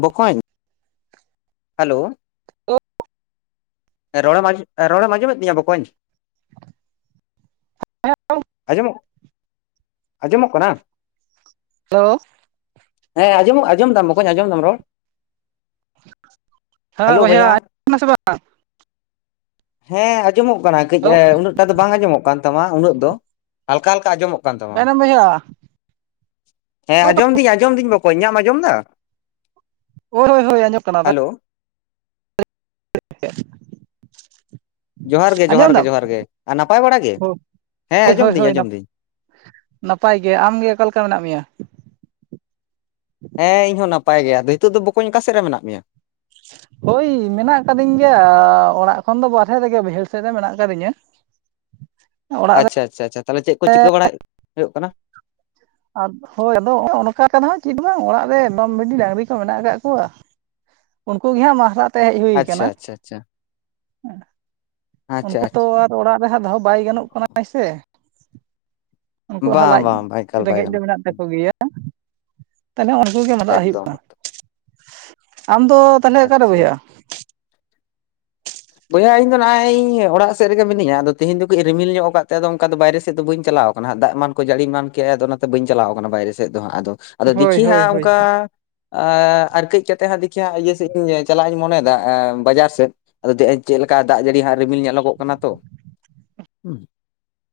ᱵᱚᱠᱚᱧ [inaudible] ᱦᱮᱞᱳ ᱨᱚᱲ ᱮᱢ ᱟᱡᱚᱢ ᱨᱚᱲᱮᱢ ᱟᱸᱡᱚᱢᱮᱫ ᱛᱤᱧᱟᱹ ᱵᱚᱠᱚᱧ? ᱟᱸᱡᱚᱢᱚᱜ ᱟᱸᱡᱚᱢᱚᱜ ᱠᱟᱱᱟ ᱦᱮᱞᱳ ᱦᱮᱸ ᱟᱸᱡᱚᱢ ᱟᱸᱡᱚᱢ ᱫᱟᱢ ᱵᱚᱠᱚᱧ ᱟᱸᱡᱚᱢ ᱫᱟᱢ ᱨᱚᱲ ᱦᱮᱸ ᱵᱚᱭᱦᱟ [unintelligible] ᱵᱟᱝ ᱦᱮᱸ ᱟᱸᱡᱚᱢᱚᱜ ᱠᱟᱱᱟ ᱠᱟᱹᱡᱽ ᱦᱮᱞᱳ ᱮᱸ ᱩᱱᱟᱹᱜ ᱴᱟ ᱫᱚ ᱵᱟᱝ ᱟᱸᱡᱚᱢᱚᱜ ᱠᱟᱱ ᱛᱟᱢᱟ ᱩᱱᱟᱹᱜ ᱫᱚ ᱦᱟᱞᱠᱟ ᱦᱟᱞᱠᱟ ᱟᱸᱡᱚᱢᱚᱜ ᱠᱟᱱᱟ᱾ ᱠᱟᱱ ᱛᱟᱢᱟ ᱚᱠᱟᱭᱱᱟᱢ ᱵᱚᱭᱦᱟ ᱦᱮᱸ ᱟᱸᱡᱚᱢᱚᱜ ᱠᱟᱱᱟ? ᱟᱸᱡᱚᱢ ᱫᱤᱧ ᱟᱸᱡᱚᱢ ᱫᱤ ᱵᱚᱠᱚᱧ, ᱤᱧᱟᱹᱜ ᱮᱢ ᱫᱟ? ᱦᱳᱭ ᱦᱳᱭ ᱦᱳᱭ ᱟᱸᱡᱚᱢᱚᱜ ᱠᱟᱱᱟ ᱫᱟ ᱦᱮᱞᱳ [unintelligible] ᱡᱚᱦᱟᱨ ᱜᱮ ᱟᱸᱡᱚᱢ ᱡᱚᱦᱟᱨ ᱜᱮ ᱫᱟᱢ ᱡᱚᱦᱟᱨ ᱜᱮ ᱟᱨ ᱱᱟᱯᱟᱭ ᱵᱟᱲᱟ ᱜᱮ ᱦᱮᱸ ᱦᱳᱭ ᱟᱸᱡᱚᱢ ᱦᱳᱭ ᱫᱤᱧ ᱦᱳᱭ ᱟᱸᱡᱚᱢ ᱫᱟᱹᱧ ᱱᱟᱯᱟᱭ ᱜᱮ ᱟᱢ ᱜᱮ ᱚᱠᱟ ᱞᱮᱠᱟ ᱢᱮᱱᱟᱜ ᱢᱮᱭᱟ? ᱦᱮᱸ ᱤᱧ ᱦᱚᱸ ᱱᱟᱯᱟᱭ ᱜᱮ ᱟᱫᱚ ᱱᱤᱛᱳᱜ ᱫᱚ ᱵᱚᱠᱚᱧ ᱚᱠᱟ ᱥᱮᱫ ᱨᱮ ᱢᱮᱱᱟᱜ ᱢᱮᱭᱟ? [inaudible] ᱳᱭ ᱢᱮᱱᱟᱜ ᱟᱠᱟᱫᱤᱧ ᱜᱮᱭᱟ ᱚᱲᱟᱜ ᱠᱷᱚᱱ ᱫᱚ ᱵᱟᱨᱦᱮ ᱨᱮᱜᱮ ᱵᱟᱹᱭᱦᱟᱹᱲ ᱥᱮᱫ ᱨᱮ ᱢᱮᱱᱟᱜ ᱠᱟᱫᱤᱧᱟᱹ ᱟᱪᱪᱷᱟ ᱟᱪᱪᱷᱟ ᱟᱪᱷᱟ ᱛᱟᱦᱚᱞᱮ ᱪᱮᱫ ᱠᱚ ᱪᱤᱠᱟᱹ ᱵᱟᱲᱟᱭ ᱦᱩᱭᱩᱜ ᱠᱟᱱᱟ? ᱟ ᱦᱳᱭ ᱟᱫᱚ ᱱᱚᱜ-ᱚ ᱚᱱᱠᱟ ᱠᱟᱱᱟ ᱪᱮᱫ ᱵᱟᱝ ᱚᱲᱟᱜ ᱨᱮ ᱢᱮᱨᱚᱢ ᱵᱷᱤᱰᱤ ᱰᱟᱝᱨᱤ ᱠᱚ ᱢᱮᱱᱟᱜ ᱟᱠᱟᱫ ᱠᱚᱣᱟ᱾ ᱩᱱᱠᱩ ᱜᱮ ᱦᱟᱸᱜ [unintelligible] ᱟᱪᱪᱷᱟ ᱟᱠᱟᱱᱟ ᱟᱪᱪᱷᱟ ᱟᱪᱪᱷᱟ ᱟᱪᱪᱷᱟ ᱩᱱᱠᱩ ᱛᱚ ᱟᱪᱪᱷᱟ ᱟᱨ ᱚᱲᱟᱜ ᱨᱮ ᱦᱟᱸᱜ ᱫᱚᱦᱚ ᱵᱟᱭ ᱜᱟᱱᱚᱜ ᱠᱟᱱᱟ ᱦᱳᱭ ᱥᱮ ᱩᱱᱠᱩ ᱦᱟ ᱵᱟᱝ ᱞᱟᱡ ᱵᱟᱝ ᱵᱟᱝ ᱮᱠᱟᱞ ᱵᱟᱭ ᱨᱮᱸᱜᱮᱡ ᱫᱚ ᱜᱟᱱᱚᱜ ᱢᱮᱱᱟᱜ ᱛᱟᱠᱚ ᱜᱮᱭᱟ ᱛᱟᱦᱚᱞᱮ ᱩᱱᱠᱩ ᱜᱮ ᱢᱟᱞᱟᱜ ᱦᱩᱭᱩᱜ ᱮᱠᱫᱚᱢ ᱠᱟᱱᱟ, ᱮᱠᱫᱚᱢ, ᱟᱢᱫᱚ ᱛᱟᱦᱚᱞᱮ ᱚᱠᱟᱨᱮ ᱟᱪᱪᱷᱟ ᱵᱚᱭᱦᱟ? ᱵᱚᱭᱦᱟ ᱤᱧ ᱫᱚ ᱱᱟᱜ-ᱟᱭ ᱤᱧ ᱚᱲᱟᱜ ᱥᱮᱫ ᱨᱮᱜᱮ ᱢᱤᱱᱤᱧᱟ ᱟᱫᱚ ᱛᱮᱦᱮᱧ ᱫᱚ ᱠᱟᱹᱡᱽ ᱨᱤᱢᱤᱞ ᱧᱚᱜ ᱟᱠᱟᱫ ᱛᱮ ᱟᱫᱚ ᱚᱱᱠᱟ ᱫᱚ ᱵᱟᱭᱨᱮ ᱥᱮᱫ ᱫᱚ ᱵᱟᱹᱧ ᱪᱟᱞᱟᱣ ᱚᱱᱟ ᱫᱟᱜ ᱮᱢᱟᱱ ᱠᱚ ᱡᱟᱹᱲᱤ ᱮᱢᱟᱱ ᱠᱮᱫᱼᱟ ᱟᱫᱚ ᱚᱱᱟᱛᱮ ᱵᱟᱹᱧ ᱪᱟᱞᱟᱣ ᱠᱟᱱᱟ ᱵᱟᱭᱨᱮ ᱥᱮᱫ ᱫᱚ ᱦᱟᱸᱜ ᱟᱫᱚ ᱟᱫᱚ ᱦᱳᱭ ᱫᱤᱠᱷᱤ ᱦᱳᱭ ᱦᱟᱸᱜ ᱦᱳᱭ ᱚᱱᱠᱟ ᱟᱨ ᱠᱟᱹᱡᱽ ᱠᱟᱛᱮ ᱦᱟᱸᱜ ᱫᱤᱠᱷᱤ ᱦᱟᱸᱜ ᱤᱭᱟᱹ ᱥᱮᱫ ᱤᱧ ᱪᱟᱞᱟᱜ ᱤᱧ ᱢᱚᱱᱮᱭᱮᱫᱟ ᱮᱸ ᱵᱟᱡᱟᱨ ᱥᱮᱫ ᱟᱫᱚ ᱪᱮᱫ ᱞᱮᱠᱟ ᱫᱟᱜ ᱡᱟᱹᱲᱤ ᱦᱟᱸᱜ ᱨᱤᱢᱤᱞ ᱧᱮᱞᱚᱜᱚᱜ ᱠᱟᱱᱟ ᱛᱚ, ᱦᱩᱸ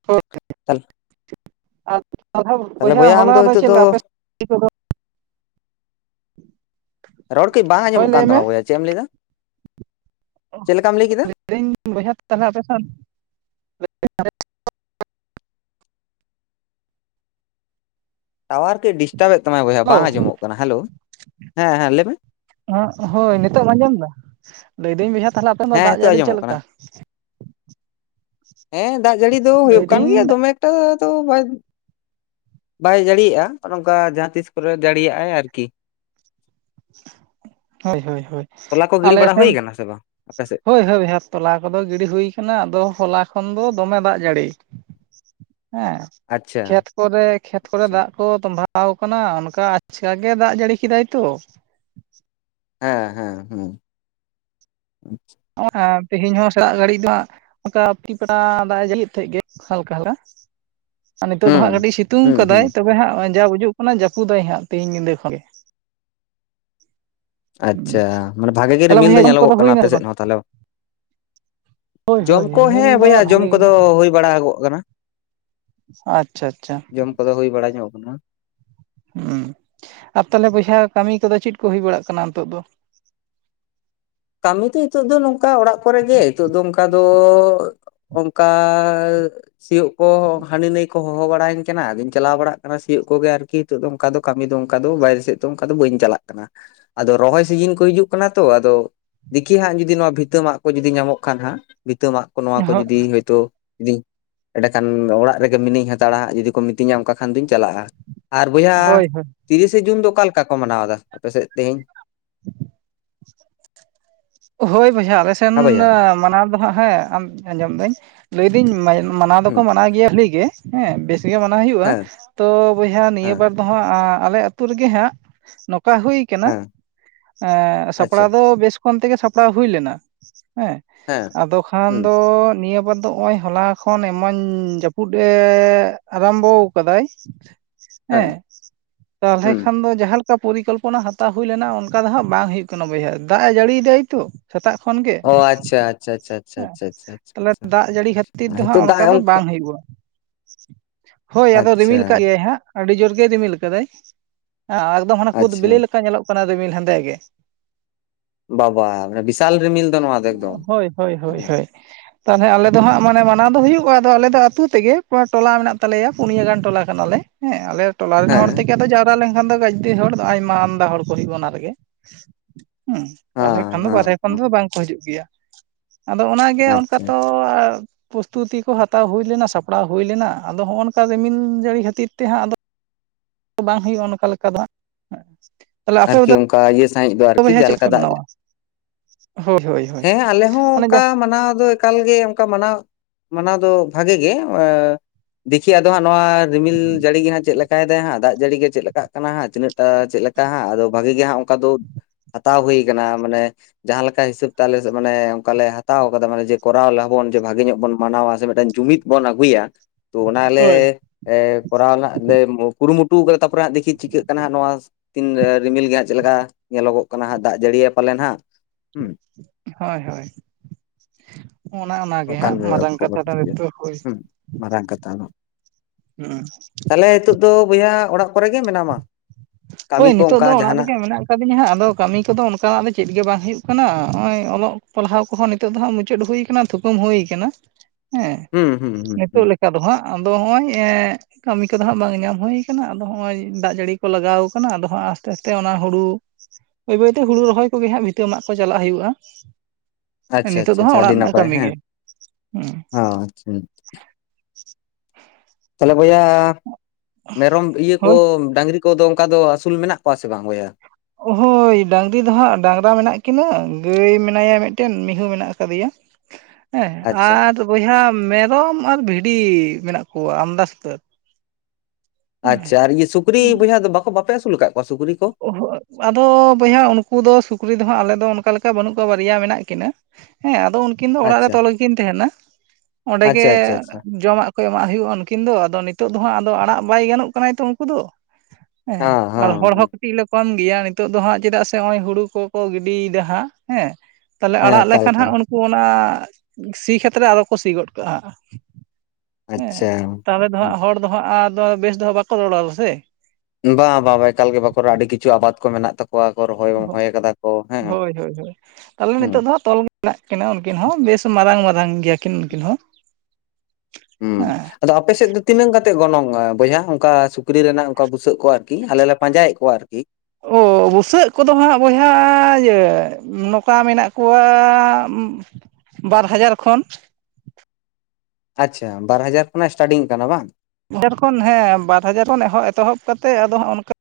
[unintelligible] ᱵᱚᱭᱦᱟ ᱦᱚᱞᱟ ᱫᱚ ᱪᱮᱫ ᱞᱮᱠᱟ ᱟᱯᱮ? [unintelligible] ᱨᱚᱲ ᱠᱟᱹᱡᱽ ᱵᱟᱝ ᱦᱳᱭ ᱟᱸᱡᱚᱢᱚᱜ ᱞᱟᱹᱭ ᱠᱟᱱ ᱢᱮ ᱛᱟᱢᱟ ᱵᱚᱭᱦᱟ ᱪᱮᱫ ᱮᱢ ᱞᱟᱹᱭ ᱫᱟ ᱪᱮᱫ ᱞᱮᱠᱟᱢ ᱞᱟᱹᱭ ᱠᱮᱫᱟ? [unintelligible] ᱞᱟᱹᱭ ᱫᱤᱧ ᱵᱚᱭᱦᱟ ᱛᱟᱞᱟ ᱨᱮ ᱥᱟᱵᱽ ᱴᱟᱣᱟᱨ ᱠᱟᱹᱡ ᱰᱤᱥᱴᱟᱵ ᱮᱫ ᱛᱟᱢᱟᱭ ᱵᱚᱭᱦᱟ ᱵᱟᱝ ᱦᱮᱞᱳ ᱟᱸᱡᱚᱢᱚᱜ ᱠᱟᱱᱟ ᱦᱮᱞᱳ ᱦᱮᱸ ᱦᱮᱸ ᱞᱟᱹᱭ ᱢᱮ। ᱦᱳᱭ ᱱᱤᱛᱚᱜ ᱟᱸᱡᱚᱢ ᱫᱟ ᱞᱟᱹᱭᱫᱟᱹᱧ ᱵᱚᱭᱦᱟ ᱛᱟᱦᱚᱞᱮ [unintelligible] ᱟᱯᱮᱥᱮᱱ ᱫᱚ ᱦᱮᱸ ᱫᱟᱜ ᱱᱤᱛᱚᱜ ᱡᱟᱹᱲᱤ ᱪᱮᱫ ᱟᱸᱡᱚᱢᱚᱜ ᱠᱟᱱᱟ ᱞᱮᱠᱟ। ᱦᱮᱸ ᱫᱟᱜ ᱡᱟᱹᱲᱤ ᱫᱚ ᱦᱩᱭᱩᱜ ᱠᱟᱱ ᱜᱮᱭᱟ ᱞᱟᱹᱭᱫᱟᱹᱧ ᱫᱚᱢᱮ ᱮᱠᱴᱟ ᱫᱚ ᱵᱟᱭᱼᱼ ᱵᱟᱭ ᱡᱟᱲᱤᱭᱮᱜᱼᱟ ᱚᱝᱠᱟ ᱡᱟᱦᱟᱸ ᱛᱤᱥ ᱠᱚᱨᱮ ᱡᱟᱲᱤᱭᱟᱜᱼᱟᱭ ᱟᱨᱠᱤ। ᱦᱳᱭ ᱦᱳᱭ ᱦᱳᱭ, ᱛᱚᱞᱟ ᱠᱚ ᱜᱤᱰᱤ ᱟᱞᱮ ᱵᱟᱲᱟ ᱦᱩᱭ ᱥᱮᱱ ᱠᱟᱱᱟ ᱥᱮ ᱵᱟᱝ ᱟᱯᱮ ᱥᱮᱫ ᱦᱳᱭ ᱦᱳᱭ ᱦᱳᱭ। ᱛᱚᱞᱟ ᱠᱚᱫᱚ ᱜᱤᱰᱤ ᱦᱩᱭ ᱠᱟᱱᱟ ᱟᱫᱚ ᱦᱚᱞᱟ ᱠᱷᱚᱱ ᱫᱚ ᱫᱚᱢᱮ ᱫᱟᱜ ᱡᱟᱹᱲᱤ ᱦᱮᱸ। ᱟᱪᱪᱷᱟ ᱠᱷᱮᱛ ᱠᱚᱨᱮ ᱠᱷᱮᱛ ᱠᱚᱨᱮ ᱟᱪᱪᱷᱟ ᱫᱟᱜᱼᱼ ᱠᱚ ᱛᱚᱢᱵᱷᱟᱣ ᱠᱟᱱᱟ ᱚᱱᱠᱟ ᱟᱪᱠᱟ ᱜᱮ ᱫᱟᱜ ᱡᱟᱹᱲᱤ ᱠᱮᱫᱟᱭ ᱛᱚ। ᱦᱮᱸ ᱦᱮᱸ ᱦᱮᱸ। ᱚ ᱟ ᱛᱮᱦᱮᱧ ᱦᱚᱸ [unintelligible] ᱥᱟᱨᱟᱜᱷᱟᱹᱲᱤᱡ ᱫᱚ ᱦᱟᱸᱜᱼᱼ ᱚᱱᱠᱟ ᱯᱤ ᱯᱮᱲᱟ ᱫᱟᱜ ᱡᱟᱹᱲᱤᱭᱮᱫ ᱛᱟᱦᱮᱸ ᱜᱮ ᱦᱟᱞᱠᱟ ᱦᱟᱞᱠᱟ ᱟᱨ ᱱᱤᱛᱳᱜ ᱫᱚ ᱦᱟᱸᱜ ᱦᱩᱸ ᱠᱟᱹᱴᱤᱡ ᱥᱤᱛᱩᱝ ᱦᱩᱸ ᱦᱩᱸ ᱠᱟᱫᱟᱭ ᱛᱚᱵᱮ ᱦᱟᱸᱜ ᱡᱟ ᱵᱩᱡᱩᱜ ᱠᱟᱱᱟ ᱡᱟᱹᱯᱩᱫᱟᱭ ᱦᱟᱸᱜ ᱛᱮᱦᱤᱧ ᱧᱤᱫᱟᱹ ᱠᱷᱚᱱ ᱜᱮ ᱟᱪᱪᱷᱟ ᱦᱩᱸ ᱢᱟᱱᱮ ᱵᱷᱟᱜᱮ ᱜᱮ ᱛᱟᱦᱚᱞᱮ ᱨᱤᱢᱤᱞ ᱵᱚᱭᱦᱟ ᱫᱚ ᱡᱚᱢ ᱠᱚᱫᱚ ᱧᱮᱞᱚᱜᱚᱜ ᱠᱟᱱᱟ ᱦᱩᱭᱱᱟ ᱟᱯᱮ ᱥᱮ ᱥᱮᱫ ᱵᱟᱝ ᱦᱚᱸ ᱛᱟᱦᱚᱞᱮ ᱦᱳᱭ ᱡᱚᱢ ᱦᱳᱭ ᱠᱚ ᱨᱤᱢᱤᱞ ᱦᱮᱸ ᱫᱚ ᱵᱚᱭᱦᱟ ᱡᱚᱢ ᱵᱷᱟᱜᱤ ᱠᱚᱫᱚ ᱜᱮ ᱦᱩᱭ ᱵᱟᱲᱟ ᱜᱚᱜ ᱠᱟᱱᱟ। ᱟᱪᱪᱷᱟ ᱟᱪᱪᱷᱟ। ᱡᱚᱢ ᱠᱚᱫᱚ ᱦᱩᱭ ᱵᱟᱲᱟ ᱧᱚᱜ ᱠᱟᱱᱟ। ᱦᱩᱸ ᱟᱨ ᱛᱟᱦᱚᱞᱮ ᱵᱚᱭᱦᱟ ᱠᱟᱹᱢᱤ ᱠᱚᱫᱚ ᱪᱮᱫ ᱠᱚ ᱦᱩᱭ ᱵᱟᱲᱟᱜ ᱠᱟᱱᱟ ᱱᱤᱛᱚᱜ ᱫᱚ। ᱠᱟᱹᱢᱤ ᱫᱚ ᱱᱤᱛᱚᱜ ᱫᱚ ᱱᱚᱝᱠᱟ ᱚᱲᱟᱜ ᱠᱚᱨᱮ ᱜᱮ ᱱᱤᱛᱚᱜ ᱫᱚ ᱚᱱᱠᱟ ᱫᱚᱼᱼ ᱚᱱᱠᱟᱼᱼ ᱥᱤᱭᱳᱜ ᱠᱚ ᱦᱟᱱᱤ ᱱᱟᱹᱭ ᱠᱚ ᱦᱚᱦᱚ ᱵᱟᱲᱟ ᱟᱹᱧ ᱠᱟᱱᱟ ᱟᱫᱚᱧ ᱪᱟᱞᱟᱣ ᱵᱟᱲᱟᱜ ᱠᱟᱱᱟ ᱥᱤᱭᱳᱜ ᱠᱚᱜᱮ ᱟᱨᱠᱤ। ᱱᱤᱛᱚᱜ ᱫᱚ ᱚᱱᱠᱟ ᱫᱚ ᱠᱟᱹᱢᱤ ᱫᱚ ᱚᱱᱠᱟ ᱫᱚ ᱵᱟᱭᱨᱮ ᱥᱮᱫ ᱫᱚ ᱚᱱᱠᱟ ᱫᱚ ᱵᱟᱹᱧ ᱪᱟᱞᱟᱜ ᱠᱟᱱᱟ। ᱟᱫᱚ ᱨᱚᱦᱚᱭ ᱥᱤᱡᱤᱱ ᱠᱚ ᱦᱤᱡᱩᱜ ᱠᱟᱱᱟ ᱛᱚ ᱟᱫᱚᱼᱼ ᱫᱤᱠᱤ ᱦᱟᱸᱜ ᱡᱩᱫᱤ ᱱᱚᱣᱟ ᱵᱷᱤᱛᱟᱹᱢᱟᱜ ᱠᱚ ᱡᱩᱫᱤ ᱧᱟᱢᱚᱜ ᱠᱷᱟᱱ ᱦᱟᱸᱜ ᱵᱷᱤᱛᱟᱹᱢᱟᱜ ᱠᱚ ᱱᱚᱣᱟ ᱠᱚ ᱦᱳ ᱡᱩᱫᱤ ᱦᱚᱭᱛᱳᱼᱼ ᱡᱩᱫᱤ ᱮᱸᱰᱮᱠᱷᱟᱱ ᱚᱲᱟᱜ ᱨᱮᱜᱮ ᱢᱤᱱᱟᱹᱧ ᱦᱟᱛᱟᱲᱟ ᱡᱩᱫᱤ ᱠᱚ ᱢᱤᱛᱟᱹᱧᱟ ᱚᱱᱠᱟ ᱠᱷᱟᱱ ᱫᱩᱧ ᱪᱟᱞᱟᱜᱼᱟ। ᱟᱨ ᱵᱚᱭᱦᱟ ᱦᱳᱭ ᱦᱳᱭ ᱛᱤᱨᱤᱥᱮ ᱡᱩᱱ ᱫᱚ ᱚᱠᱟ ᱞᱮᱠᱟ ᱠᱚ ᱢᱟᱱᱟᱣ ᱫᱟ ᱟᱯᱮᱥᱮᱫ ᱛᱮᱦᱤᱧ। ᱦᱳᱭ ᱵᱚᱭᱦᱟ ᱟᱞᱮ ᱥᱮᱱᱼᱼ ᱦᱮᱸ ᱵᱚᱭᱦᱟ ᱢᱟᱱᱟᱣ ᱫᱚ ᱦᱟᱸᱜ ᱦᱮᱸ ᱟᱸᱡᱚᱢᱫᱟᱹᱧ ᱞᱟᱹᱭᱫᱤᱧ ᱢᱟᱱᱟᱣ ᱫᱚᱠᱚ ᱦᱩᱸ ᱢᱟᱱᱟᱣ ᱜᱮᱭᱟ ᱵᱷᱟᱞᱤ ᱜᱮ। ᱦᱮᱸ ᱵᱮᱥ ᱜᱮ ᱢᱟᱱᱟᱣ ᱦᱩᱭᱩᱜᱼᱟ ᱦᱮᱸ ᱛᱚ ᱵᱚᱭᱦᱟ ᱱᱤᱭᱟᱹ ᱦᱮᱸ ᱵᱟᱨᱼᱼ ᱛᱚᱦᱟᱸᱜ ᱟᱞᱮ ᱟᱛᱳ ᱨᱮᱜᱮ ᱦᱟᱸᱜ ᱱᱚᱝᱠᱟ ᱦᱩᱭ ᱠᱟᱱᱟ ᱦᱮᱸ ᱥᱟᱯᱲᱟᱣ ᱟᱪᱪᱷᱟ ᱫᱚ ᱠᱚ ᱵᱮᱥ ᱠᱚᱱᱛᱮᱜᱮ ᱥᱟᱯᱲᱟᱣ ᱦᱩᱭ ᱞᱮᱱᱟ। ᱦᱮᱸ ᱦᱮᱸ ᱟᱫᱚ ᱠᱷᱟᱱ ᱦᱩᱸ ᱫᱚ ᱱᱤᱭᱟᱹ ᱵᱟᱨ ᱫᱚ ᱱᱚᱜᱚᱭ। ᱦᱚᱞᱟ ᱠᱷᱚᱱ ᱮᱢᱚᱱ ᱡᱟᱹᱯᱩᱫ ᱮ ᱟᱨᱟᱢᱵᱚ ᱠᱟᱫᱟᱭᱼᱼ ᱦᱮᱸ ᱛᱟᱦᱚᱞᱮ ᱦᱩᱸ ᱠᱷᱟᱱ ᱫᱚ ᱡᱟᱦᱟᱸᱞᱮᱠᱟ ᱯᱚᱨᱤᱠᱚᱞᱯᱚᱱᱟ ᱦᱟᱛᱟᱣ ᱦᱩᱭ ᱞᱮᱱᱟ ᱚᱱᱠᱟ ᱫᱚ ᱦᱟᱸᱜ ᱵᱟᱝ ᱦᱩᱭᱩᱜ ᱠᱚᱱᱳ ᱵᱚᱭᱦᱟ ᱫᱟᱜ ᱮ ᱡᱟᱹᱲᱤᱭ ᱫᱟᱭ ᱛᱚ। ᱥᱮᱛᱟᱜ ᱠᱷᱚᱱ ᱜᱮ ᱚ ᱟᱪᱪᱷᱟ ᱟᱪᱪᱷᱟ ᱟᱪᱪᱷᱟ ᱟᱪᱪᱷᱟ ᱦᱮᱸ ᱟᱪᱪᱷᱟ ᱟᱪᱪᱷᱟ ᱛᱟᱦᱚᱞᱮ ᱟᱪᱪᱷᱟ ᱫᱟᱜ ᱡᱟᱹᱲᱤ ᱠᱷᱟᱹᱛᱤᱨ ᱫᱚ ᱦᱟᱜ ᱱᱤᱛᱚᱜ ᱚᱱᱠᱟ ᱫᱟᱜ ᱫᱚ ᱵᱟᱝ ᱦᱩᱭᱩᱜᱼᱟ। ᱦᱳᱭ ᱟᱫᱚ ᱟᱪᱪᱷᱟ ᱨᱤᱢᱤᱞ ᱠᱟᱜ ᱜᱮᱭᱟᱭ ᱦᱟᱸᱜ। ᱟᱹᱰᱤ ᱡᱳᱨ ᱜᱮᱭ ᱨᱤᱢᱤᱞ ᱠᱟᱫᱟᱭ ᱮᱠᱫᱚᱢ ᱦᱟᱱᱮ ᱠᱩᱫ ᱵᱤᱞᱤ ᱟᱪᱪᱷᱟ ᱞᱮᱠᱟ ᱧᱮᱞᱚᱜ ᱠᱟᱱᱟ ᱨᱤᱢᱤᱞ ᱦᱮᱸᱫᱮ ᱜᱮ। ᱵᱟᱵᱟ ᱨᱮ ᱵᱤᱥᱟᱞ ᱨᱤᱢᱤᱞ ᱫᱚ ᱱᱚᱣᱟ ᱫᱚ। ᱮᱠᱫᱚᱢ ᱦᱳᱭ ᱦᱳᱭ ᱦᱳᱭ ᱦᱮᱸ ᱦᱳᱭ। ᱛᱟᱦᱚᱞᱮ ᱟᱞᱮ ᱫᱚ ᱦᱟᱸᱜ ᱢᱟᱱᱮ ᱢᱟᱱᱟᱣ ᱫᱚ ᱦᱩᱭᱩᱜᱼᱟ ᱟᱫᱚ ᱟᱞᱮ ᱫᱚ ᱟᱹᱛᱩ ᱛᱮᱜᱮ ᱴᱚᱞᱟ ᱢᱮᱱᱟᱜ ᱛᱟᱞᱮᱭᱟ ᱯᱩᱱᱭᱟ ᱜᱟᱱ ᱴᱚᱞᱟ ᱠᱟᱱᱟᱞᱮ। ᱦᱮᱸ ᱟᱞᱮ ᱴᱚᱞᱟ ᱨᱮᱱ ᱦᱮᱸ ᱦᱚᱲ ᱛᱮᱜᱮ ᱟᱫᱚ ᱡᱟᱣᱨᱟ ᱞᱮᱱᱠᱷᱟᱱ ᱫᱚ ᱜᱟᱡᱽᱫᱮ ᱦᱚᱲ ᱫᱚ ᱟᱭᱢᱟ ᱟᱢᱫᱟ ᱦᱚᱲ ᱠᱚ ᱦᱩᱭᱩᱜᱼᱟ ᱚᱱᱟ ᱨᱮᱜᱮ। ᱦᱮᱸ ᱛᱟᱦᱞᱮ ᱠᱷᱟᱱ ᱫᱚ ᱵᱟᱦᱨᱮ ᱠᱷᱚᱱ ᱫᱚ ᱵᱟᱝ ᱠᱚ ᱦᱤᱡᱩᱜ ᱜᱮᱭᱟ। ᱟᱫᱚ ᱚᱱᱟᱜᱮ ᱚᱱᱠᱟ ᱟᱪᱪᱷᱟ ᱛᱚᱼᱼ ᱟᱪᱪᱷᱟ ᱯᱩᱥᱛᱩᱛᱤ ᱠᱚ ᱦᱟᱛᱟᱣ ᱦᱩᱭ ᱞᱮᱱᱟ ᱥᱟᱯᱲᱟᱣ ᱦᱩᱭ ᱞᱮᱱᱟ ᱟᱫᱚ ᱦᱚᱸᱜᱼᱚ ᱱᱚᱝᱠᱟ ᱨᱤᱢᱤᱞ ᱡᱟᱹᱲᱤ ᱠᱷᱟᱹᱛᱤᱨ ᱛᱮ ᱦᱟᱸᱜ ᱟᱫᱚ ᱵᱟᱝ ᱦᱩᱭᱩᱜᱼᱟ ᱚᱱᱠᱟ ᱞᱮᱠᱟ ᱫᱚ ᱦᱟᱸᱜ ᱛᱟᱦᱚᱞᱮ ᱟᱯᱮ ᱠᱚᱫᱚᱼᱼ ᱠᱟ ᱤᱭᱟᱹ ᱥᱟᱺᱦᱤᱡ ᱫᱚ ᱟᱨᱠᱤ ᱡᱟᱞᱮᱠᱟ ᱫᱟᱜ ᱠᱮᱫᱟ। ᱦᱳᱭ ᱦᱳᱭ ᱦᱳᱭ। ᱦᱮᱸ ᱟᱞᱮ ᱦᱚᱸ ᱚᱱᱮ ᱚᱱᱠᱟ ᱡᱟ ᱢᱟᱱᱟᱣ ᱫᱚ ᱮᱠᱟᱞ ᱜᱮᱼᱼ ᱚᱱᱠᱟ ᱢᱟᱱᱟᱣ ᱢᱟᱱᱟᱣ ᱫᱚ ᱵᱷᱟᱜᱮ ᱫᱤᱠᱷᱤ ᱟᱫᱚ ᱦᱟᱸᱜ ᱱᱚᱣᱟ ᱨᱤᱢᱤᱞ ᱡᱟᱹᱲᱤ ᱜᱮ ᱦᱟᱸᱜ ᱪᱮᱫ ᱞᱮᱠᱟᱭ ᱫᱟᱭ ᱦᱟᱸᱜ ᱫᱟᱜ ᱡᱟᱹᱲᱤ ᱜᱮ ᱪᱮᱫᱠᱟᱜ ᱠᱟᱱᱟ ᱛᱤᱱᱟᱹᱜ ᱴᱟᱜ ᱪᱮᱫ ᱠᱟ ᱦᱟᱜ ᱟᱫᱚ ᱵᱷᱟᱜᱤ ᱜᱮ ᱦᱟᱸᱜ ᱚᱱᱠᱟ ᱫᱚ ᱦᱟᱛᱟᱣ ᱦᱩᱭ ᱠᱟᱱᱟ ᱢᱟᱱᱮ ᱡᱟᱦᱟᱸ ᱞᱮᱠᱟ ᱦᱤᱥᱟᱹᱵ ᱛᱮ ᱟᱞᱮ ᱢᱟᱱᱮ ᱚᱱᱠᱟ ᱞᱮ ᱦᱟᱛᱟᱣ ᱠᱟᱫᱟ ᱢᱟᱱᱮ ᱡᱮ ᱠᱚᱨᱟᱣ ᱞᱮᱵᱚᱱ ᱡᱮ ᱵᱷᱟᱜᱮ ᱧᱚᱜ ᱵᱚᱱ ᱢᱟᱱᱟᱣᱟ ᱥᱮ ᱢᱤᱫᱴᱮᱱ ᱡᱩᱢᱤᱫ ᱵᱚᱱ ᱟᱹᱜᱩᱭᱟ ᱛᱚ ᱚᱱᱟᱞᱮ ᱦᱳᱭ ᱮ ᱠᱚᱨᱟᱣ ᱞᱟ ᱫᱮ ᱠᱩᱨᱩᱢᱩᱴᱩ ᱟᱠᱟᱫᱟ ᱛᱟᱯᱚᱨᱮ ᱦᱟᱸᱜ ᱫᱮᱠᱷᱤ ᱪᱤᱠᱟᱹᱜ ᱠᱟᱱᱟ ᱦᱟᱸᱜ ᱱᱚᱣᱟ ᱛᱤᱱ ᱨᱤᱢᱤᱞ ᱜᱮ ᱦᱟᱸ᱾ ᱪᱮᱫᱮ ᱞᱮᱠᱟ ᱧᱮᱞᱚᱜᱚᱜ ᱠᱟᱱᱟᱜ ᱷᱟ ᱫᱟᱜ ᱡᱟᱹᱲᱤᱭᱟ ᱯᱟᱞᱮᱱ ᱱᱟᱜ᱾ ᱦᱩᱸ ᱦᱳᱭ ᱦᱳᱭ ᱚᱱᱮ ᱚᱱᱟᱜᱮ ᱚᱱᱠᱟᱱ ᱦᱟᱜ ᱢᱟᱨᱟᱝ ᱠᱷᱚᱵᱚᱨ ᱠᱟᱛᱷᱟ ᱫᱚ ᱱᱤᱛ ᱤᱭᱟᱹ [inaudible] ᱦᱩᱸ ᱢᱟᱨᱟᱝ ᱦᱮᱸ ᱛᱟᱦᱞᱮ ᱱᱤᱛᱚᱜ ᱫᱚ ᱵᱚᱭᱦᱟ ᱚᱲᱟᱜ ᱠᱚᱨᱮᱜᱴ ᱜᱮ ᱢᱮᱱᱟᱢᱟᱹ ᱾ ᱦᱳᱭ ᱱᱤᱛᱳᱜ ᱫᱚ ᱚᱲᱟᱜ ᱨᱮᱜᱮ ᱢᱮᱱᱟᱜ ᱜᱮ ᱠᱟᱫᱤᱧᱟ ᱦᱟᱸᱜ ᱟᱫᱚ ᱠᱟᱹᱢᱤ ᱠᱚᱫᱚ ᱚᱱᱠᱟᱱᱟᱜ ᱫᱚ ᱪᱮᱫ ᱜᱮ ᱵᱟᱝ ᱦᱩᱭᱩᱜ ᱠᱟᱱᱟ ᱱᱚᱜ ᱚᱭ ᱚᱞᱚᱜ ᱯᱟᱲᱦᱟᱣ ᱦᱚᱸ ᱱᱤᱛᱚᱜ ᱫᱚ ᱦᱟᱸᱜ ᱢᱩᱪᱟᱹᱫ ᱦᱩᱭ ᱠᱟᱱᱟ ᱛᱷᱩᱠᱟᱹᱢ ᱦᱩᱭ ᱠᱟᱱᱟ ᱦᱮᱸ ᱦᱩᱸ ᱦᱩᱸ ᱦᱩᱸ ᱦᱩᱸ ᱱᱤᱛᱚᱜ ᱞᱮᱠᱟ ᱠᱟ ᱫᱚ ᱦᱟᱸᱜ ᱟᱫᱚ ᱱᱚᱜᱼᱚᱭ ᱠᱟᱹᱢᱤ ᱠᱚᱫᱚ ᱦᱟᱸᱜ ᱵᱟᱝ ᱧᱟᱢ ᱦᱩᱭᱩ ᱠᱟᱱᱟ ᱟᱫᱚ ᱦᱚᱸᱜᱼᱚᱭ ᱫᱟᱜ ᱡᱟᱹᱲᱤᱼᱼ ᱠᱚ ᱞᱟᱜᱟᱣ ᱠᱟᱱᱟ ᱟᱫᱚ ᱦᱟᱸᱜ ᱟᱥᱛᱮ ᱟᱥᱛᱮ ᱚᱱᱟ ᱦᱩᱲᱩᱼᱼ ᱵᱟᱹᱭ ᱵᱟᱹᱭᱛᱮ ᱦᱩᱲᱩ ᱨᱚᱦᱚᱭ ᱠᱚᱜᱮ ᱦᱟᱸᱜ ᱵᱷᱤᱛᱟᱹ ᱢᱟᱜ ᱠᱚ ᱪᱟᱞᱟᱜ ᱦᱩᱭᱩᱜᱼᱟ᱾ ᱟᱪᱪᱷᱟ ᱱᱤᱛᱚᱜ ᱟᱪᱪᱷᱟ ᱟᱪᱪᱷᱟ ᱫᱚᱦᱟᱜ ᱚᱲᱟᱜ ᱨᱮᱱᱟᱜ ᱠᱟᱹᱢᱤ ᱜᱮ ᱦᱮᱸ ᱷᱟ [unintelligible] ᱛᱟᱦᱚᱞᱮ ᱵᱚᱭᱦᱟ ᱢᱮᱨᱚᱢ ᱤᱭᱟᱹ ᱠᱚ ᱦᱳᱭ ᱰᱟᱝᱨᱤ ᱠᱚᱫᱚ ᱚᱱᱠᱟ ᱫᱚ ᱟᱹᱥᱩᱞ ᱢᱮᱱᱟᱜ ᱠᱚᱣᱟ ᱥᱮ ᱵᱟᱝ ᱵᱚᱭᱦᱟ᱾ ᱦᱳᱭ ᱰᱟᱝᱨᱤ ᱫᱚ ᱦᱟᱸᱜ ᱰᱟᱝᱨᱟ ᱢᱮᱱᱟᱜ ᱠᱤᱱᱟᱹ ᱜᱟᱹᱭ ᱢᱮᱱᱟᱭᱟ ᱢᱤᱫᱴᱮᱱ ᱢᱤᱦᱩ ᱢᱮᱱᱟᱜ ᱟᱠᱟᱫᱮᱭᱟ᱾ ᱦᱮᱸ ᱟᱪᱪᱷᱟ ᱟᱨ ᱵᱚᱭᱦᱟ ᱢᱮᱨᱚᱢ ᱟᱨ ᱵᱷᱤᱰᱤ ᱢᱮᱱᱟᱜ ᱠᱚᱣᱟ ᱟᱢᱫᱟ ᱥᱩᱛᱟᱹᱨ ᱦᱮᱸ ᱟᱪᱪᱷᱟ ᱟᱨ ᱤᱭᱟᱹ ᱥᱩᱠᱨᱤ ᱵᱚᱭᱦᱟ ᱫᱚ ᱵᱟᱠᱚ ᱵᱟᱯᱮ ᱟᱹᱥᱩᱞ ᱟᱠᱟᱫ ᱠᱚᱣᱟ ᱥᱩᱠᱨᱤ ᱠᱚ? ᱟᱫᱚ ᱵᱚᱭᱦᱟ ᱩᱱᱠᱩ ᱫᱚ ᱥᱩᱠᱨᱤ ᱫᱚᱦᱟᱸᱜ ᱟᱞᱮ ᱫᱚ ᱚᱱᱠᱟ ᱞᱮᱠᱟ ᱵᱟᱹᱱᱩᱜ ᱠᱚᱣᱟ ᱵᱟᱨᱭᱟ ᱢᱮᱱᱟᱜ ᱠᱤᱱᱟᱹ᱾ ᱦᱮᱸ ᱟᱫᱚ ᱩᱱᱠᱤᱱ ᱫᱚ ᱚᱲᱟᱜ ᱨᱮ ᱟᱪᱪᱷᱟ ᱛᱚᱞᱠᱤᱱ ᱛᱟᱦᱮᱱᱟ ᱚᱸᱰᱮ ᱜᱮ ᱟᱪᱪᱷᱟ ᱟᱪᱪᱷᱟ ᱟᱪᱪᱷᱟ ᱡᱚᱢᱟᱜ ᱠᱚ ᱮᱢᱟᱜ ᱦᱩᱭᱩᱜᱼᱟ ᱩᱱᱠᱤᱱ ᱫᱚ ᱟᱫᱚ ᱱᱤᱛᱚᱜ ᱫᱚ ᱦᱟᱜ ᱟᱫᱚ ᱟᱲᱟᱜ ᱵᱟᱭ ᱜᱟᱱᱚᱜ ᱠᱟᱱᱟᱭ ᱛᱚ ᱩᱱᱠᱩ ᱫᱚ᱾ ᱦᱮᱸ ᱟᱨ ᱦᱚᱲ ᱦᱚᱸᱠ ᱠᱚᱢ ᱜᱮᱭᱟ ᱱᱤᱛᱚᱜ ᱫᱚ ᱦᱟᱸᱜ ᱪᱮᱫᱟᱜ ᱥᱮ ᱱᱚᱜ-ᱚᱭ ᱦᱩᱲᱩ ᱠᱚᱠᱚ ᱜᱤᱰᱤᱭᱮᱫᱟ ᱦᱟᱸᱜ᱾ ᱦᱮᱸ ᱛᱟᱦᱚᱞᱮ ᱦᱮᱸ ᱟᱲᱟᱜ ᱮᱠᱟᱞ ᱞᱮᱠᱷᱟᱱ ᱮᱠᱟᱞ ᱦᱟᱸᱜ ᱚᱱᱟ ᱥᱤ ᱠᱷᱮᱛᱨᱮ ᱟᱨᱚ ᱠᱚ ᱥᱤ ᱜᱚᱫ ᱠᱟᱜᱼᱟ ᱦᱟᱸᱜ᱾ ᱦᱮᱸ ᱟᱪᱪᱷᱟ ᱛᱟᱦᱚᱞᱮ ᱫᱚ ᱦᱟᱸᱜ ᱦᱚᱲ ᱫᱚ ᱦᱟᱸᱜ ᱟᱫᱚ ᱵᱮᱥ ᱫᱚ ᱦᱟᱸᱜ ᱵᱟᱠᱚ ᱨᱚᱲᱟᱫᱟ ᱥᱮ᱾ ᱵᱟᱝ ᱵᱟᱝ ᱮᱠᱟᱞ ᱜᱮ ᱵᱟᱠᱷᱟᱨᱮ ᱟᱹᱰᱤ ᱠᱤᱪᱷᱩ ᱟᱵᱟᱫ ᱠᱚ ᱢᱮᱱᱟᱜ ᱛᱟᱠᱚᱣᱟ ᱾ ᱠᱚ ᱠᱚ ᱨᱚᱦᱚᱸ ᱦᱳᱭ ᱢᱚᱦᱚᱭ ᱠᱟᱫᱟ ᱦᱳᱭ ᱦᱳᱭ ᱛᱟᱦᱚᱞᱮ ᱦᱩᱸ ᱱᱤᱛᱚᱜ ᱫᱚ ᱦᱟᱸᱜ ᱛᱚᱞ ᱢᱮᱱᱟᱜ ᱠᱤᱱᱟᱹ ᱩᱱᱠᱤᱱ ᱦᱚᱸ ᱵᱮᱥ ᱢᱟᱨᱟᱝ ᱢᱟᱨᱟᱝ ᱜᱮᱭᱟᱠᱤᱱ ᱩᱱᱠᱤᱱ ᱦᱚᱸ ᱦᱩᱸ ᱦᱮᱸ ᱟᱫᱚ ᱟᱯᱮᱥᱮᱫ ᱫᱚ ᱛᱤᱱᱟᱹᱜ ᱠᱟᱛᱮᱫ ᱜᱚᱱᱚᱝᱼᱟ ᱵᱚᱭᱦᱟ ᱚᱱᱠᱟ ᱥᱩᱠᱨᱤ ᱨᱮᱱᱟᱜ ᱚᱱᱠᱟ ᱵᱩᱥᱟᱹᱜ ᱠᱚᱣᱟ ᱟᱨᱠᱤ ᱟᱞᱮᱞᱮ ᱞᱮ ᱯᱟᱸᱡᱟᱭᱮᱫ ᱠᱚᱣᱟ ᱟᱨᱠᱤ ᱚ ᱵᱩᱥᱟᱹᱜ ᱠᱚᱫᱚ ᱦᱟᱸᱜ ᱵᱚᱭᱦᱟ ᱤᱭᱟᱹ ᱱᱚᱠᱟ ᱢᱮᱱᱟᱜ ᱠᱚᱣᱟ ᱵᱟᱨ ᱦᱟᱡᱟᱨ ᱠᱷᱚᱱ ᱟᱪᱪᱷᱟ ᱵᱟᱨ ᱦᱟᱡᱟᱨ ᱠᱷᱚᱱᱟᱜ ᱥᱴᱟᱴᱤᱝ ᱠᱟᱱᱟ ᱵᱟᱝ? ᱦᱟᱡᱟᱨ ᱠᱷᱚᱱ ᱦᱮᱸ ᱵᱟᱨ ᱦᱟᱡᱟᱨ ᱠᱷᱚᱱ ᱮᱦᱚᱵ ᱮᱛᱚᱦᱚᱵ ᱠᱟᱛᱮᱫ ᱟᱫᱚ ᱦᱚᱸ ᱚᱱᱠᱟ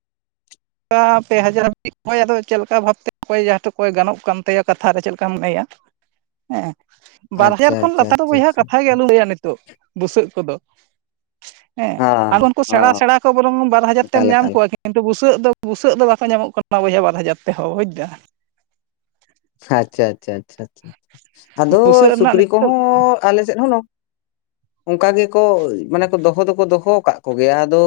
ᱠᱟ ᱯᱮ ᱦᱟᱡᱟᱨᱤᱡ ᱚᱠᱚᱭ ᱟᱫᱚ ᱪᱮᱫ ᱞᱮᱠᱟ ᱵᱷᱟᱵᱽᱛᱮ ᱚᱠᱚᱭ ᱡᱟᱦᱟᱸ ᱚᱠᱚᱭ ᱜᱟᱱᱚᱜ ᱠᱟᱱ ᱛᱟᱭᱟ ᱠᱟᱛᱷᱟ ᱨᱮ ᱪᱮᱫ ᱞᱮᱠᱟ ᱢᱮᱱᱟᱭᱟ᱾ ᱦᱮᱸ ᱵᱟᱨ ᱟᱪᱪᱷᱟ ᱦᱟᱡᱟᱨ ᱠᱷᱚᱱ ᱟᱪᱪᱷᱟ ᱞᱟᱛᱟᱨ ᱫᱚ ᱟᱪᱪᱷᱟ ᱵᱚᱭᱦᱟ ᱟᱪᱪᱷᱟ ᱠᱟᱛᱷᱟ ᱜᱮ ᱟᱪᱪᱷᱟ ᱟᱞᱩ ᱞᱟᱹᱭ-ᱟ᱾ ᱛᱚ ᱵᱩᱥᱟᱹᱜ ᱠᱚᱫᱚ᱾ ᱦᱮᱸ ᱦᱟᱸ ᱟᱫᱚ ᱩᱱᱠᱩ ᱥᱮᱬᱟ ᱦᱚᱸ ᱥᱮᱬᱟ ᱠᱚ ᱵᱚᱨᱚᱝ ᱵᱟᱨ ᱦᱟᱡᱟᱨ ᱛᱮᱢ ᱮᱠᱟᱞ ᱧᱟᱢ ᱮᱠᱟᱞ ᱠᱚᱣᱟ ᱠᱤᱱᱛᱩ ᱵᱩᱥᱟᱹᱜ ᱫᱚ᱾ ᱵᱩᱥᱟᱹᱜ ᱫᱚ ᱵᱟᱠᱚ ᱧᱟᱢᱚᱜ ᱠᱟᱱᱟ ᱵᱟᱨ ᱦᱟᱡᱟᱨ ᱛᱮᱦᱚᱸ ᱵᱩᱡᱽ ᱮᱫᱟ ᱟᱪᱪᱷᱟ ᱟᱪᱪᱷᱟ ᱟᱪᱪᱷᱟ ᱟᱫᱚ ᱵᱩᱥᱟᱹᱜ ᱨᱮᱱᱟᱜ ᱥᱩᱠᱨᱤ ᱱᱤᱛᱚᱜ ᱠᱚᱦᱚᱸ ᱟᱞᱮ ᱥᱮᱫ ᱦᱚᱸ ᱱᱚ ᱚᱱᱠᱟ ᱜᱮᱠᱚ ᱢᱟᱱᱮ ᱠᱚ ᱫᱚᱦᱚ ᱫᱚᱠᱚ ᱫᱚᱦᱚ ᱟᱠᱟᱫ ᱠᱚᱜᱮᱭᱟ ᱟᱫᱚ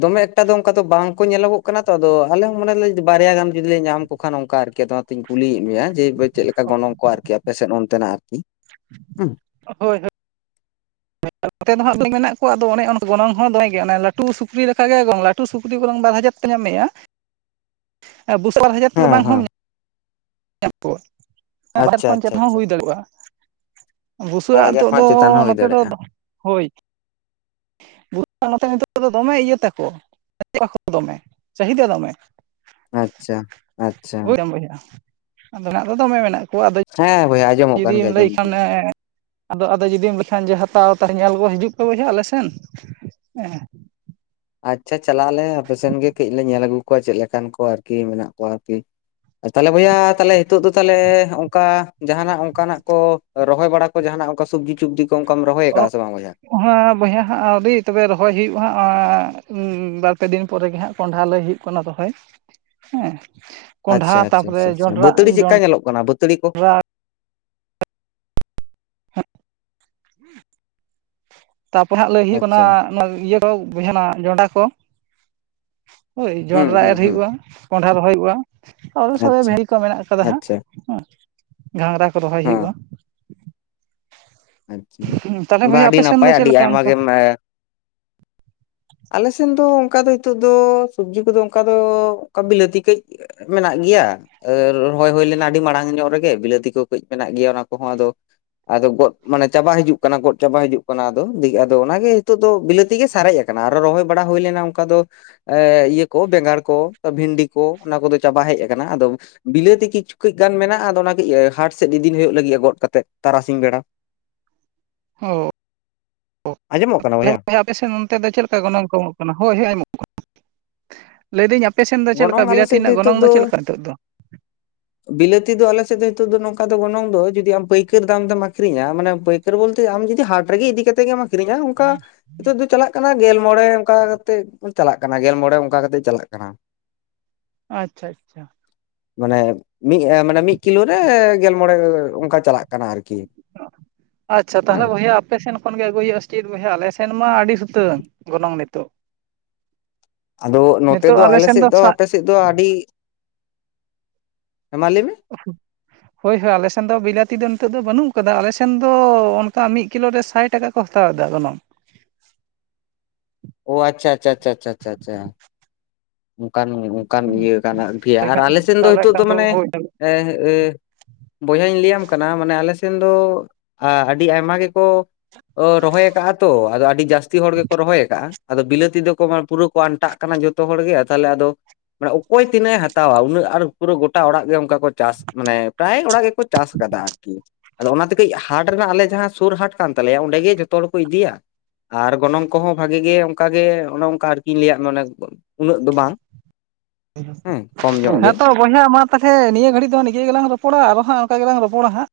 ᱫᱚᱢᱮ ᱮᱠᱴᱟ ᱫᱚ ᱚᱱᱠᱟ ᱫᱚ ᱵᱟᱝᱠᱚ ᱧᱮᱞᱚᱜᱚᱜ ᱠᱟᱱᱟ ᱛᱚ ᱟᱫᱚ ᱟᱞᱮ ᱦᱚ ᱢᱚᱱᱮ ᱞᱮ ᱵᱟᱨᱭᱟ ᱜᱟᱱ ᱡᱩᱫᱤ ᱞᱮ ᱧᱟᱢ ᱠᱳᱠᱷᱟᱱ ᱚᱱᱠᱟ ᱟᱨ ᱠᱤ ᱚᱱᱟᱛᱤᱧ ᱠᱩᱞᱤᱭᱮᱫ ᱢᱮᱭᱟ ᱡᱮ ᱪᱮᱫ ᱞᱮᱠᱟ ᱜᱚᱱᱚᱝ ᱠᱚ ᱟᱨᱠᱤ ᱟᱯᱮᱥᱮᱫ ᱚᱱᱛᱮᱱᱟᱜ ᱟᱨᱠᱤ ᱦᱩ ᱦᱳᱭ ᱦᱳ [inaudible] ᱢᱮᱱᱟᱜ ᱠᱚᱣᱟ ᱟᱫᱚ ᱚᱱᱮ ᱜᱚᱱᱚᱝ ᱦᱚ ᱫᱚᱢᱮ ᱜᱮ ᱚᱱᱮ ᱞᱟᱴᱩ ᱥᱩᱠᱨᱤ ᱞᱮᱠᱟ ᱜᱮ ᱮᱜᱚᱝ ᱞᱟᱴᱩ ᱥᱩᱠᱨᱤ ᱵᱚᱨᱚᱝ ᱵᱟᱨ ᱦᱟᱡᱟᱨ ᱧᱟᱢᱮᱭᱟ [unintelligible] ᱦᱮᱸ ᱵᱟᱝᱦᱚᱢ ᱦᱮᱸ ᱮ ᱯᱚ ᱟᱪᱪᱷᱟ ᱟᱪᱪᱷᱟ [unintelligible] ᱟᱪᱪᱷᱟ ᱦᱩᱭ ᱫᱟᱲᱩᱜᱼᱟ ᱵᱩᱥᱟᱹᱜ ᱵᱟᱨ ᱟᱜ ᱦᱟᱡᱟᱨ ᱱᱤᱛᱚᱜ ᱫᱚ ᱠᱷᱚᱱᱟᱜ ᱪᱮᱛᱟᱱ ᱦᱚᱸ ᱦᱩᱭ ᱱᱚᱛᱮ ᱫᱟᱲᱮᱭᱟᱜᱼᱟ ᱫᱚ ᱦᱳᱭ [unintelligible] ᱫᱚᱢᱮ ᱤᱭᱟᱹ ᱛᱟᱠᱚ [unintelligible] ᱪᱟᱹᱦᱤᱫᱟ ᱫᱚᱢᱮ ᱟᱪᱪᱷᱟ ᱟᱪᱪᱷᱟ ᱵᱩᱪᱟᱢ ᱵᱩᱡᱷᱟᱹᱜᱼᱟ, ᱟᱫᱚ ᱱᱟᱜ ᱫᱚ ᱫᱚᱢᱮ ᱢᱮᱱᱟᱜ ᱠᱚᱣᱟ ᱟᱫᱚ ᱦᱮ ᱵᱚᱭᱟᱡ ᱡᱩᱫᱤᱢ ᱞᱟᱹᱭ ᱠᱷᱟᱱ ᱮ ᱟᱫᱚ ᱟᱫᱚ ᱡᱩᱫᱤᱢ ᱵᱟᱠᱷᱟᱱ ᱦᱟᱛᱣᱟ ᱛᱟᱦᱚᱞᱮ ᱧᱮᱞ ᱜᱚ ᱦᱤᱡᱩᱜ ᱯᱮ ᱵᱚᱡ ᱟᱞᱮᱥᱮᱱ ᱦᱮᱸ ᱟᱪᱪᱷᱟ ᱪᱟᱞᱟᱜ ᱟᱞᱮ ᱟᱯᱮᱥᱮᱱ ᱜᱮ ᱠᱟᱹᱡ ᱞᱮ ᱧᱮᱞ ᱟᱹᱜᱩ ᱠᱚᱣᱟ ᱪᱮᱫ ᱞᱮᱠᱟᱱ ᱠᱚ ᱟᱨᱠᱤ ᱢᱮᱱᱟᱜ ᱠᱚᱣᱟ ᱟᱨᱠᱤ᱾ ᱛᱟᱦᱚᱞᱮ ᱵᱚᱭᱦᱟ ᱛᱟᱦᱚᱞᱮ ᱱᱤᱛᱚᱜ ᱫᱚ ᱛᱟᱦᱚᱞᱮ ᱚᱱᱠᱟ ᱡᱟᱦᱟᱱᱟᱜ ᱚᱱᱠᱟᱱᱟᱜ ᱠᱚ ᱨᱚᱦᱚᱭ ᱵᱟᱲᱟ ᱠᱚ ᱡᱟᱦᱟᱱᱟᱜ ᱚᱱᱠᱟ ᱥᱚᱵᱡᱤ ᱪᱚᱵᱡᱤ ᱠᱚ ᱚᱱᱠᱟᱢ ᱨᱚᱦᱚᱭ ᱟᱠᱟᱫᱼᱟ ᱥᱮ ᱵᱟᱝ ᱵᱚᱭᱦᱟ᱾ ᱦᱟ ᱵᱚᱭᱦᱟ ᱦᱟᱸᱜ ᱟᱹᱣᱨᱤ ᱛᱚᱵᱮ ᱨᱚᱦᱚᱭ ᱦᱩᱭᱩᱜ ᱦᱟᱜ ᱵᱟᱨᱯᱮ ᱫᱤᱱ ᱯᱚᱨᱮᱜᱮ ᱦᱟᱸᱜ ᱠᱚᱸᱰᱷᱟ ᱞᱟᱹᱭ ᱦᱩᱭᱩᱜ ᱠᱟᱱᱟ ᱫᱚᱦᱚᱭ ᱦᱮ ᱟᱪᱪᱷᱟ ᱟᱪᱪᱷᱟ ᱟᱪᱪᱷᱟ ᱵᱟᱹᱛᱟᱲᱤ ᱪᱮᱫᱠᱟ ᱧᱮᱞᱚᱜ ᱠᱟᱱᱟ ᱵᱟᱹᱛᱟᱲᱤ ᱠᱳ ᱡᱚᱱᱰᱨᱟ ᱛᱟᱯᱚ ᱦᱟᱸᱜ ᱞᱟᱹᱭ ᱦᱩᱭᱩᱜ ᱟᱪᱪᱷᱟ ᱠᱟᱱᱟ [unintelligible] ᱡᱚᱰᱟ ᱠᱚ ᱦᱳᱭ ᱦᱩᱸ ᱡᱚᱱᱰᱨᱟ ᱦᱩᱸ ᱮᱨ ᱦᱩᱸ ᱦᱩᱭᱩᱜᱼᱟ ᱠᱚᱰᱷᱟ ᱨᱚᱦᱚᱭ ᱦᱩᱭᱩᱜᱼᱟ ᱟᱨ [unintelligible] ᱟᱪᱪᱷᱟ ᱵᱷᱤᱲᱤ ᱠᱚ ᱢᱮᱱᱟᱜ ᱠᱟᱫᱟ ᱦᱟᱸᱜ ᱟᱪᱪᱷᱟ ᱦᱮ ᱜᱷᱟᱝᱜᱨᱟ ᱠᱚ ᱨᱚᱦᱚᱭ ᱦᱮᱸ ᱦᱩᱭᱩᱜᱼᱟ ᱟᱪᱪᱷᱟ ᱦᱩ ᱛᱟᱦᱞᱮ ᱵᱟ ᱵᱚᱭᱦᱟ ᱟᱹᱰᱤ ᱟᱯᱮ ᱥᱮᱱ ᱫᱚ ᱱᱟᱯᱟᱭ ᱪᱮᱫ ᱟᱹᱰᱤ ᱞᱮᱠᱟ ᱟᱭᱢᱟ ᱚᱱᱠᱟ ᱜᱮᱢ ᱟᱞᱮᱥᱮᱱ ᱫᱚ ᱚᱱᱠᱟ ᱫᱚ ᱱᱤᱛᱚᱜ ᱫᱚ ᱥᱚᱵᱽᱡᱤ ᱠᱚᱫᱚ ᱚᱱᱠᱟ ᱫᱚ ᱚᱱᱠᱟ ᱵᱤᱞᱟᱹᱛᱤ ᱠᱟᱹᱡ ᱢᱮᱱᱟᱜ ᱜᱮᱭᱟ ᱨᱚᱦᱚᱭ ᱦᱩᱭ ᱞᱮᱱᱟ ᱟᱹᱰᱤ ᱢᱟᱲᱟᱝ ᱧᱚᱜ ᱨᱮᱜᱮ ᱵᱤᱞᱟᱹᱛᱤ ᱠᱚ ᱠᱟᱹᱡ ᱢᱮᱱᱟᱜ ᱜᱮᱭᱟ ᱚᱱᱟ ᱠᱚᱦᱚ ᱟᱫᱚ ᱟᱫᱚ ᱜᱚᱫ ᱢᱟᱱᱮ ᱪᱟᱵᱟ ᱦᱤᱡᱩᱜ ᱠᱟᱱᱟ ᱜᱚᱫ ᱪᱟᱵᱟ ᱦᱤᱡᱩᱜ ᱠᱟᱱᱟ ᱟᱫᱚ ᱟᱫᱚ ᱚᱱᱟᱜᱮ ᱱᱤᱛᱚᱜ ᱫᱚ ᱵᱤᱞᱟᱹᱛᱤ ᱜᱮ ᱥᱟᱨᱮᱡ ᱟᱠᱟᱱᱟ ᱠᱟᱱᱟ ᱟᱨᱚ ᱨᱚᱦᱚᱭ ᱵᱟᱲᱟ ᱦᱩᱭ ᱞᱮᱱᱟ ᱚᱱᱠᱟ ᱫᱚ ᱮ ᱤᱭᱟᱹ ᱠᱚ ᱵᱮᱸᱜᱟᱲ ᱠᱚ ᱵᱷᱤᱱᱰᱤ ᱠᱚ ᱚᱱᱟ ᱠᱚᱫᱚ ᱪᱟᱵᱟ ᱦᱮᱡ ᱟᱠᱟᱱᱟ ᱟᱫᱚ ᱵᱤᱞᱟᱹᱛᱤ ᱠᱤᱪᱷᱩ ᱠᱟᱹᱡ ᱜᱟᱱ ᱢᱮᱱᱟᱜᱼᱟ ᱟᱫᱚ ᱚᱱᱟ ᱤᱭᱟ ᱦᱟᱴ ᱥᱮᱫ ᱤᱫᱤᱱ ᱦᱩᱭᱩᱜ ᱞᱟᱹᱜᱤᱫ ᱜᱚᱫ ᱠᱟᱛᱮᱜ ᱛᱟᱨᱟᱥᱤᱧ ᱵᱮᱲᱟ ᱦᱳ ᱟᱸᱡᱚᱢᱚᱜ ᱠᱟᱱᱟ ᱵᱚᱭᱦᱟ [unintelligible] ᱯᱮᱥᱮᱱ ᱚᱱᱛᱮ ᱫᱚ ᱪᱮᱫ ᱞᱮᱠᱟ ᱜᱚᱱᱚᱝ ᱠᱚ ᱮᱢᱚᱜ ᱠᱟᱱᱟ ᱦᱳᱭ ᱦᱮ [unintelligible] ᱞᱟᱹᱭ ᱫᱟᱹᱧ ᱟᱯᱮ ᱥᱮᱱ ᱫᱚ ᱪᱮᱫ ᱜᱚᱱᱚᱝ ᱞᱮᱠᱟ ᱟᱞᱮ ᱵᱤᱞᱟᱹᱛᱤ ᱥᱮᱫ ᱨᱮᱱᱟᱜ ᱱᱤᱛᱚᱜ ᱜᱚᱱᱚᱝ ᱫᱚ ᱪᱮᱫ ᱞᱮᱠᱟ ᱱᱤᱛᱚᱜ ᱫᱚ ᱵᱤᱞᱟᱹᱛᱤ ᱫᱚ ᱟᱞᱮ ᱥᱮᱫ ᱫᱚ ᱱᱤᱛᱚᱜ ᱫᱚ ᱱᱚᱝᱠᱟ ᱫᱚ ᱜᱚᱱᱚᱝ ᱫᱚ ᱡᱩᱫᱤ ᱟᱢ ᱯᱟᱹᱭᱠᱟᱹᱨ ᱫᱟᱢ ᱛᱮᱢ ᱟᱹᱷᱨᱤᱧᱟ ᱢᱟᱱᱮ ᱯᱟᱭ ᱵᱚᱞᱛᱮ ᱟᱢ ᱡᱩᱫᱤ ᱦᱟᱴ ᱨᱮᱜᱮ ᱤᱫᱤ ᱠᱟᱛᱮᱜ ᱜᱮᱢ ᱟᱹᱠᱷᱤᱧᱟ ᱚᱱᱠᱟ ᱱᱤᱛᱚᱜ ᱫᱚ ᱪᱟᱞᱟᱜ ᱠᱟᱱᱟ ᱜᱮᱞ ᱢᱚᱬᱮ ᱚᱱᱠᱟ ᱠᱟᱛᱮᱫ ᱠᱩ ᱪᱟᱞᱟᱜ ᱠᱟᱱᱟ ᱜᱮᱞ ᱢᱚᱬᱮ ᱚᱱᱠᱟ ᱠᱟᱛᱮᱜ ᱪᱟᱞᱟᱜ ᱠᱟᱱᱟ ᱟᱪᱪᱷᱟ ᱟᱪᱪᱷᱟ ᱢᱟᱱᱮ ᱢᱤᱫ ᱮ ᱢᱟᱱᱮ ᱢᱤᱫ ᱠᱤᱞᱳ ᱨᱮ ᱜᱮᱞ ᱢᱚᱬᱮ ᱚᱱᱠᱟ ᱪᱟᱞᱟᱜ ᱠᱟᱱᱟ ᱟᱨᱠᱤ ᱟᱪᱪᱷᱟ ᱛᱟᱦᱚᱞᱮ ᱦᱮᱸ ᱵᱚᱭᱦᱟ ᱟᱯᱮᱥᱮᱫ ᱠᱷᱚᱱᱜᱮ ᱟᱹᱜᱩᱭ ᱦᱩᱭᱩᱜᱼᱟ ᱥᱮ ᱪᱮᱫ ᱵᱚᱭᱦᱟ ᱟᱞᱮᱥᱱ ᱢᱟ ᱟᱹᱰᱤ ᱥᱩᱛᱟᱹᱝ ᱜᱚᱱᱚᱝ ᱱᱤᱛᱳᱜ ᱟᱫᱚ ᱱᱚᱛᱮ ᱱᱤᱛᱚᱜ ᱫᱚ ᱟᱞᱮ ᱥᱮᱱ ᱟᱞᱮᱥᱮᱫ ᱫᱚ ᱥᱟᱜ ᱟᱯᱮᱥᱮᱫ ᱫᱚ ᱟᱹᱰᱤ ᱦᱮ ᱢᱟ ᱞᱟᱹᱭ ᱢᱮ [inaudible] ᱦᱳᱭ ᱦᱳᱭ ᱟᱞᱮᱥᱮᱱ ᱫᱚ ᱵᱤᱞᱟᱹᱛᱤ ᱫᱚ ᱱᱤᱛᱚᱜ ᱫᱚ ᱵᱟᱹᱱᱩᱜ ᱠᱟᱫᱟ ᱟᱞᱮᱥᱮᱱ ᱫᱚ ᱚᱱᱠᱟ ᱢᱤᱫ ᱠᱤᱞᱳ ᱨᱮ ᱥᱟᱭ ᱴᱟᱠᱟ ᱠᱚ ᱦᱟᱛᱟᱣ ᱫᱟ ᱜᱚᱱᱚᱢ ᱚ ᱟᱪᱷᱟ ᱟᱪᱷᱟ ᱪᱷᱟ ᱪᱷᱟ ᱪᱷᱟ ᱪᱷᱟ ᱚᱱᱠᱟᱱ ᱚᱱᱠᱟᱱ ᱦᱩᱸ ᱤᱭᱟᱹ ᱠᱟᱱᱟ ᱯᱷᱤᱨ ᱟᱨ ᱟᱞᱮ ᱥᱮᱱ ᱫᱚ ᱛᱟᱦᱚᱞᱮ ᱱᱤᱛᱚᱜ ᱠᱷᱟᱱ ᱫᱚ ᱢᱟᱱᱮ ᱦᱳᱭ ᱮ ᱮ ᱵᱚᱭᱦᱟᱧ ᱞᱟᱹᱭᱟᱢ ᱠᱟᱱᱟ ᱢᱟᱱᱮ ᱟᱞᱮ ᱥᱮᱱ ᱫᱚ ᱟᱹᱰᱤ ᱟᱭᱢᱟ ᱜᱮᱠᱚ ᱚ ᱨᱚᱦᱚᱭᱠᱟ ᱛᱚ ᱟᱫᱚ ᱟᱹᱰᱤ ᱡᱟᱹᱥᱛᱤ ᱦᱚᱲ ᱜᱮᱠᱚ ᱨᱚᱦᱚᱭ ᱟᱠᱟᱜᱼᱟ ᱟᱫᱚ ᱵᱤᱞᱟᱹᱛᱤ ᱫᱚᱠᱚ ᱯᱩᱨᱟᱹ ᱠᱚ ᱟᱱᱴᱟᱜ ᱠᱟᱱᱟ ᱡᱚᱛᱚ ᱦᱚᱲ ᱜᱮ᱾ ᱛᱟᱦᱚᱞᱮ ᱟᱫᱚ ᱢᱟᱱᱮ ᱚᱠᱚᱭ ᱛᱤᱱᱟᱹᱜ ᱮ ᱦᱟᱛᱟᱣᱟ ᱩᱱᱟᱹᱜ ᱟᱨ ᱯᱩᱨᱟᱹ ᱜᱚᱴᱟ ᱚᱲᱟᱜ ᱜᱮ ᱚᱱᱠᱟ ᱠᱚ ᱪᱟᱥ ᱢᱟᱱᱮ ᱯᱨᱟᱭ ᱚᱲᱟᱜ ᱜᱮᱠᱚ ᱪᱟᱥ ᱟᱠᱟᱫᱟ ᱟᱨᱠᱤ᱾ ᱟᱫᱚ ᱚᱱᱟᱛᱮ ᱠᱟᱹᱡ ᱦᱟᱴ ᱨᱮᱱᱟᱜ ᱟᱞᱮ ᱡᱟᱦᱟᱸ ᱥᱩᱨ ᱦᱟᱴ ᱠᱟᱱ ᱛᱟᱞᱮᱭᱟ ᱚᱸᱰᱮᱜᱮ ᱡᱚᱛᱚ ᱦᱚᱲ ᱠᱚ ᱤᱫᱤᱭᱟ᱾ ᱟᱨ ᱜᱚᱱᱚᱝ ᱠᱚᱦᱚᱸ ᱵᱷᱟᱜᱤ ᱜᱮ ᱚᱱᱠᱟᱜ ᱜᱮ ᱚᱱᱮ ᱚᱱᱠᱟ ᱟᱨᱠᱤᱧ ᱞᱟᱹᱭᱟᱫ ᱢᱮ ᱚᱱᱮ ᱩᱱᱟᱹᱜ ᱫᱚ ᱵᱟᱝ ᱦᱮᱸ ᱠᱚᱢ ᱧᱚᱜ ᱜᱮ ᱦᱮᱸ ᱛᱚ ᱵᱚᱭᱦᱟᱸ ᱢᱟ ᱛᱟᱦᱚᱞᱮ ᱱᱤᱭᱟᱹ ᱜᱷᱟᱹᱲᱤᱡ ᱫᱚ ᱱᱤᱡ ᱜᱮᱞᱟᱝ ᱨᱚᱚᱲᱟ ᱟᱨᱦᱟᱜ ᱚᱱᱠᱟ ᱜᱮᱞᱟᱝ ᱨᱚᱚᱲᱟ ᱦᱟᱜ᱾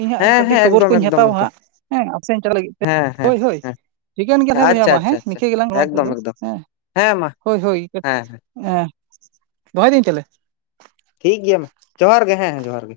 ᱤᱧ ᱦᱟᱸᱜ ᱦᱮᱸ ᱠᱟᱹᱴᱤᱡ ᱦᱮᱸ ᱠᱷᱚᱵᱚᱨ ᱮᱠᱫᱚᱢ ᱠᱚᱧ ᱮᱠᱫᱚᱢ ᱦᱟᱛᱟᱣᱟ ᱮᱠᱫᱚᱢ ᱦᱟᱸᱜ ᱦᱮᱸ ᱟᱥᱮᱱ ᱪᱟᱞ ᱞᱟᱹᱜᱤᱫ ᱛᱮ ᱦᱮᱸ ᱦᱮᱸ ᱦᱳᱭ ᱦᱳᱭ᱾ ᱦᱮᱸ ᱴᱷᱤᱠᱟᱹᱱ ᱜᱮᱭᱟ ᱛᱟᱦᱞᱮ ᱵᱚᱭᱦᱟ ᱟᱪᱪᱷᱟ ᱢᱟ ᱟᱪᱪᱷᱟ ᱦᱮᱸ ᱟᱪᱪᱷᱟ ᱱᱤᱝᱠᱟᱹ ᱜᱮᱞᱟᱝ ᱨᱚᱲᱟ ᱱᱤᱛᱚᱜ ᱮᱠᱫᱚᱢ ᱫᱚ ᱮᱠᱫᱚᱢ ᱦᱮᱸ ᱦᱮᱸ ᱢᱟ ᱦᱳᱭ ᱦᱳᱭ᱾ ᱦᱮᱸ ᱫᱚᱦᱚᱭᱮᱫᱟᱹᱧ ᱛᱟᱦᱚᱞᱮ? ᱴᱷᱤᱠ ᱜᱮᱭᱟ ᱢᱟ ᱡᱚᱦᱟᱨ ᱜᱮ ᱦᱮᱸ ᱦᱮᱸ ᱡᱚᱦᱟᱨᱜ ᱜᱮ᱾